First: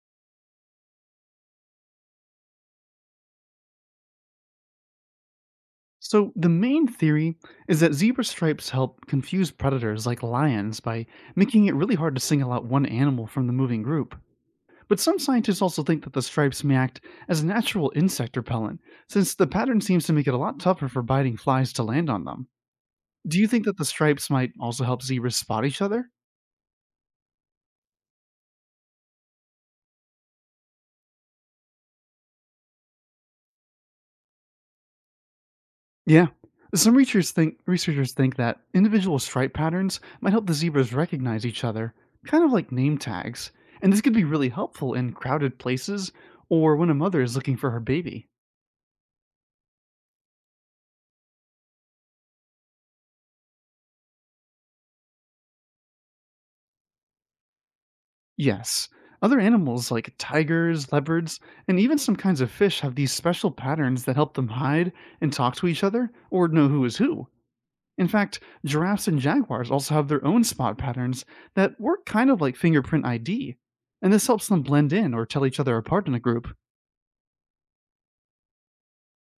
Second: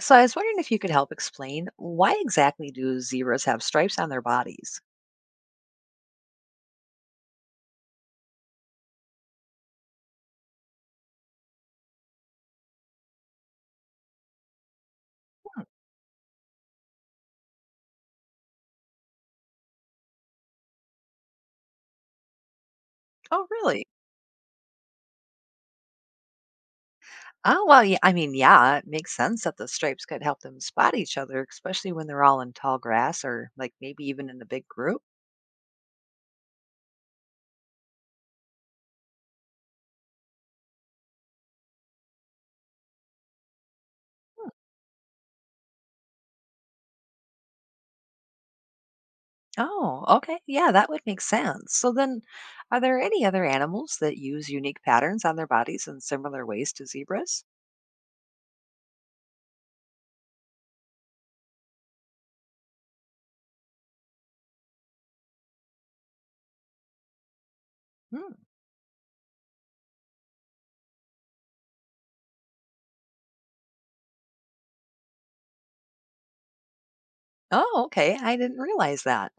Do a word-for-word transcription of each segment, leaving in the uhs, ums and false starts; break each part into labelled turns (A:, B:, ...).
A: So I was wondering if you could help explain why exactly do zebras have stripes on their bodies?
B: So, the main theory is that zebra stripes help confuse predators like lions by making it really hard to single out one animal from the moving group. But some scientists also think that the stripes may act as a natural insect repellent, since the pattern seems to make it a lot tougher for biting flies to land on them. Do
A: Oh,
B: you think that
A: really?
B: the stripes might also help zebras spot each other?
A: Oh, well, yeah, I mean, yeah, it makes sense that the stripes could help them spot each other, especially when they're all in tall grass or like maybe even in a big group.
B: Yeah. Some researchers think researchers think that individual stripe patterns might help the zebras recognize each other, kind of like name tags. And this could be really helpful in crowded places or when a mother is looking for her baby.
A: Oh, okay. Yeah, that would make sense. So then, are there any other animals that use unique patterns on their bodies in similar ways to zebras?
B: Yes. Other animals like tigers, leopards, and even some kinds of fish have these special patterns that help them hide and talk to each other or know who is who. In
A: Hmm.
B: fact, giraffes and jaguars also have their own spot patterns that work kind of like fingerprint I D, and this helps them blend in or tell each other apart in a group.
A: Oh, okay. I didn't realize that.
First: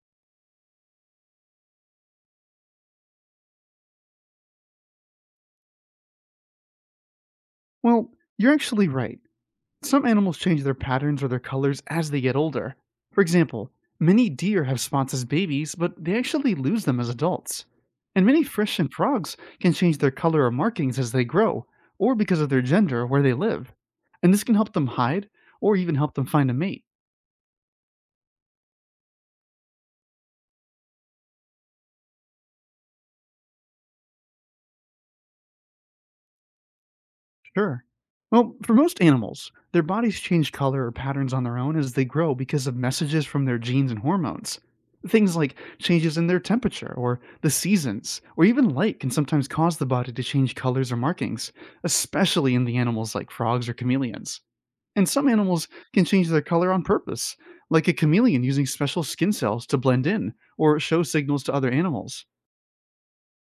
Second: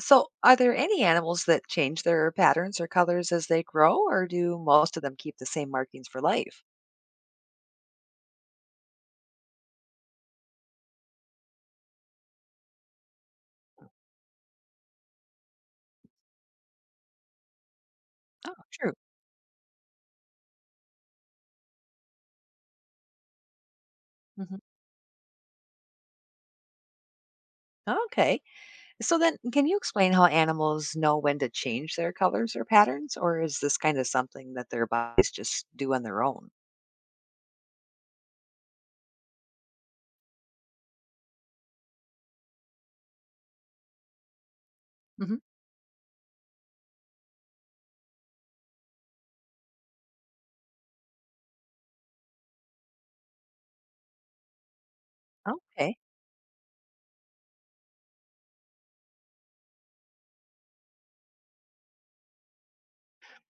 A: So, are there any animals that change their patterns or colors as they grow, or do most of them keep the same markings for life?
B: Well, you're actually right. Some animals change their patterns or their colors as they get older. For example, many deer have spots as babies, but they actually lose them as adults. And many
A: Oh,
B: fish
A: true.
B: and frogs can change their color or markings as they grow, or because of their gender or where they live. And this can
A: Hmm.
B: help them hide or even help them find a mate.
A: Okay. So, then can you explain how animals know when to change their colors or patterns, or is this kind of something that their bodies just do on their own?
B: Sure. Well, for most animals, their bodies change color or patterns on their own as they grow because of messages from their genes and hormones. Things
A: Hmm.
B: like changes in their temperature, or the seasons, or even light can sometimes cause the body to change colors or markings, especially in the animals like frogs or chameleons. And some animals
A: Okay.
B: can change their color on purpose, like a chameleon using special skin cells to blend in or show signals to other animals.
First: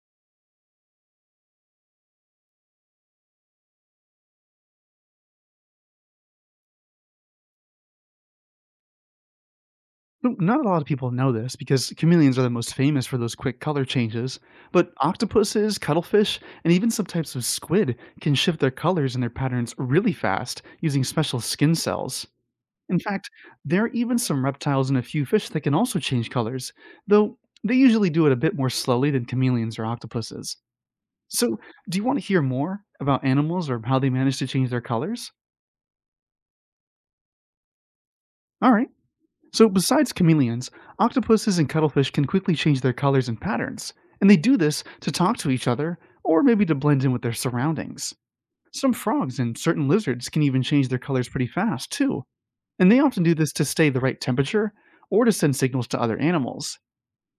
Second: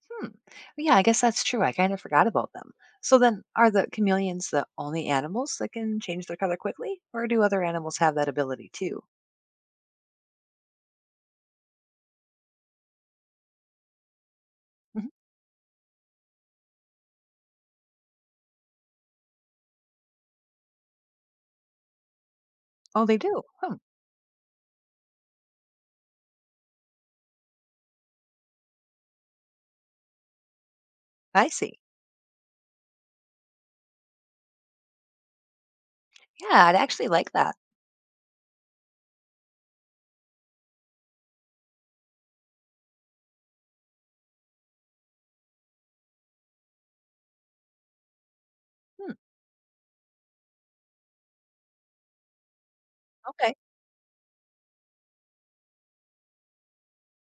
A: Hmm. Yeah, I guess that's true. I kind of forgot about them. So, then are the chameleons the only animals that can change their color quickly, or do other animals have that ability too?
B: So, not a lot of people know this because chameleons are the most famous for those quick color changes, but
A: Hmm.
B: octopuses, cuttlefish, and even some types of squid can shift their colors and their patterns really fast using special skin cells. In
A: Oh, they
B: fact,
A: do. Hmm.
B: there are even some reptiles and a few fish that can also change colors, though they usually do it a bit more slowly than chameleons or octopuses.
A: I
B: So,
A: see.
B: do you want to hear more about animals or how they manage to change their colors?
A: Yeah, I'd actually like that.
B: All right. So, besides chameleons, octopuses and cuttlefish can quickly change their colors and patterns, and they do this to talk to each other or maybe to blend in with their surroundings. Some
A: Hmm,
B: frogs and certain lizards can even change their colors pretty fast, too, and they often do this
A: okay.
B: to stay the right temperature or to send signals to other animals.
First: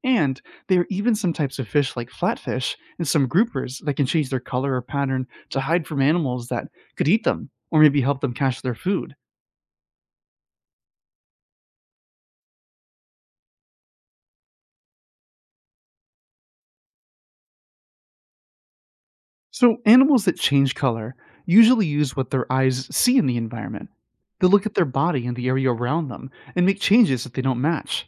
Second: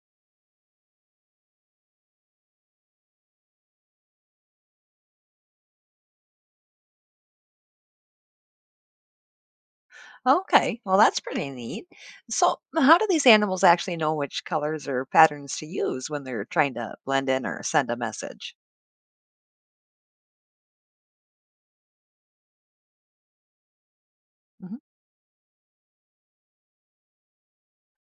B: And there are even some types of fish like flatfish and some groupers that can change their color or pattern to hide from animals that could eat them or maybe help them catch their food.
A: Okay, well, that's pretty neat. So, how do these animals actually know which colors or patterns to use when they're trying to blend in or send a message?
B: So, animals that change color usually use what their eyes see in the environment. They look at
A: Hmm.
B: their body and the area around them and make changes if they don't match.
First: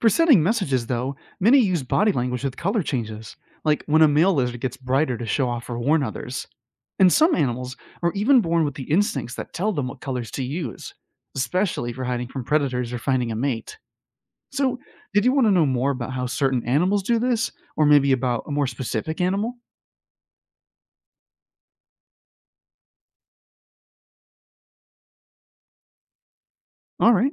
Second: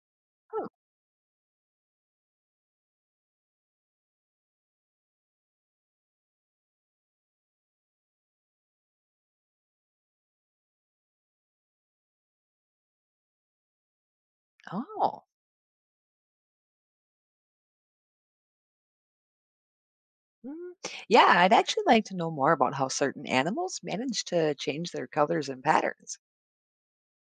B: For sending
A: Hmm.
B: messages, though, many use body language with color changes, like when a male lizard gets brighter to show off or warn others. And some animals are even born with the instincts that tell them what colors to use, especially for hiding from predators or finding a mate. So,
A: Oh,
B: did you want to know more about how certain animals do this, or maybe about a more specific animal?
A: mm, yeah, I'd actually like to know more about how certain animals manage to change their colors and patterns.
B: All right.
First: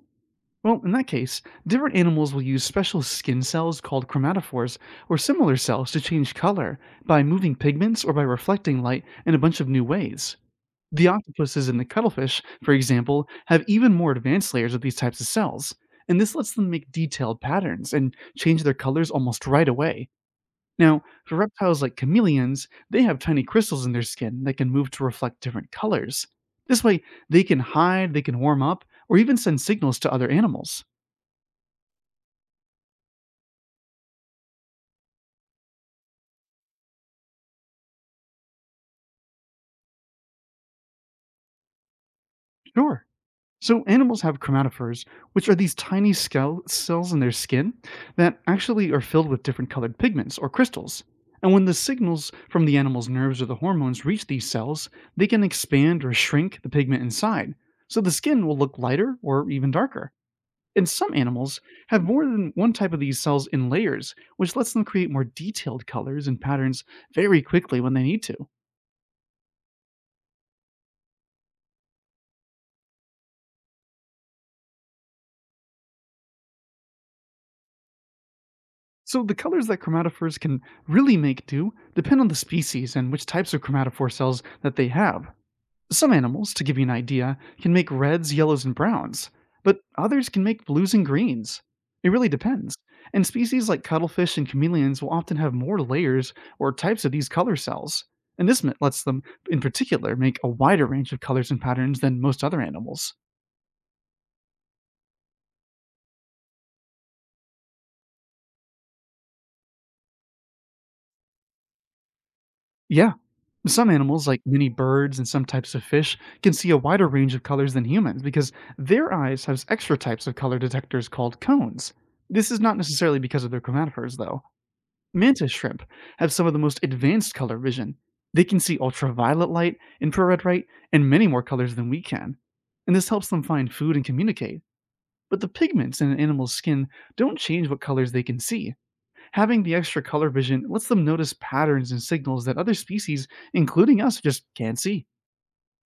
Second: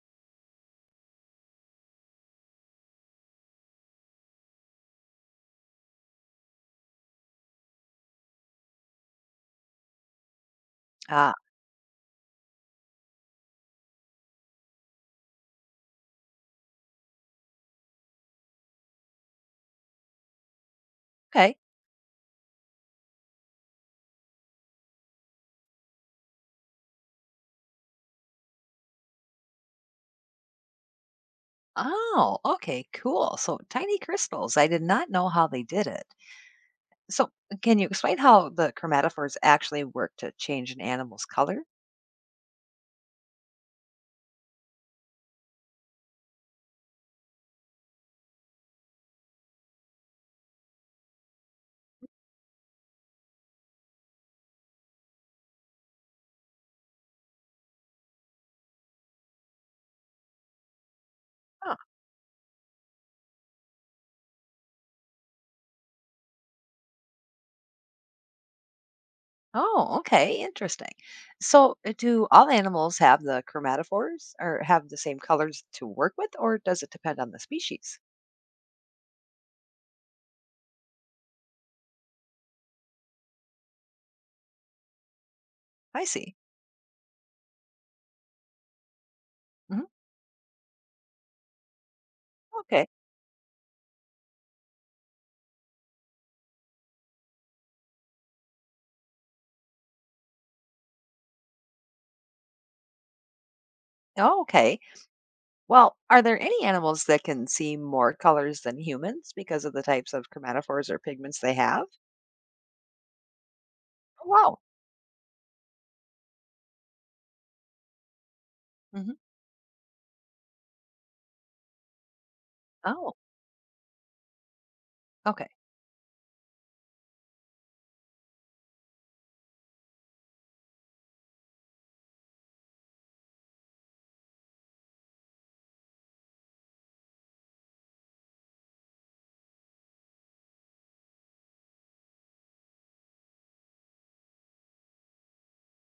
B: Well, in that case, different animals will use special skin cells called chromatophores or similar cells to change color by moving pigments or by reflecting light in a bunch of new ways. The
A: Ah,
B: octopuses and the cuttlefish, for example, have even more advanced layers of these types of cells, and this lets them make detailed patterns and change their colors almost right away. Now, for
A: okay.
B: reptiles like chameleons, they have tiny crystals in their skin that can move to reflect different colors. This way, they can hide, they can warm up, or even send signals to other animals.
A: Oh, okay, cool. So, tiny crystals. I did not know how they did it. So, can you explain how the chromatophores actually work to change an animal's color?
B: Sure. So animals have chromatophores, which are these tiny scell- cells in their skin that actually are filled with different colored pigments or crystals. And when the signals from the animal's nerves or the hormones reach these cells, they can expand or shrink the pigment inside. So the skin will look lighter or even darker. And some animals have more than one type of these cells in layers, which lets them create more detailed colors and patterns very quickly when they need to.
A: Oh, okay, interesting. So, uh, do all animals have the chromatophores or have the same colors to work with, or does it depend on the species?
B: So the colors that chromatophores can really make do depend on the species and which types of chromatophore cells that they have.
A: I
B: Some
A: see.
B: animals, to give you an idea, can make reds, yellows, and browns, but
A: Mhm.
B: others can make blues and greens. It really depends.
A: Okay.
B: And species like cuttlefish and chameleons will often have more layers or types of these color cells. And this m- lets them, in particular, make a wider range of colors and patterns than most other animals.
A: Oh, okay. Well, are there any animals that can see more colors than humans because of the types of chromatophores or pigments they have?
B: Yeah, some
A: Oh,
B: animals, like
A: wow.
B: many birds and some types of fish, can see a wider range of colors than humans because
A: Hmm.
B: their eyes have extra types of color detectors called cones. This is not
A: Oh,
B: necessarily because of their chromatophores, though.
A: okay.
B: Mantis shrimp have some of the most advanced color vision. They can see ultraviolet light, infrared light, and many more colors than we can. And this helps them find food and communicate. But the pigments in an animal's skin don't change what colors they can see. Having the extra color vision lets them notice patterns and signals that other species, including us, just can't see.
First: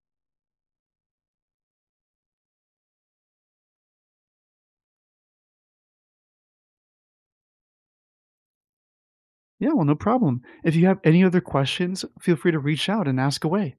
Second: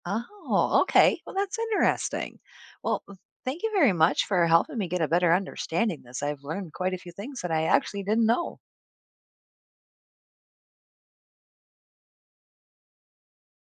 A: Oh, okay. Well, that's interesting. Well, thank you very much for helping me get a better understanding this. I've learned quite a few things that I actually didn't know.
B: Yeah, well, no problem. If you have any other questions, feel free to reach out and ask away.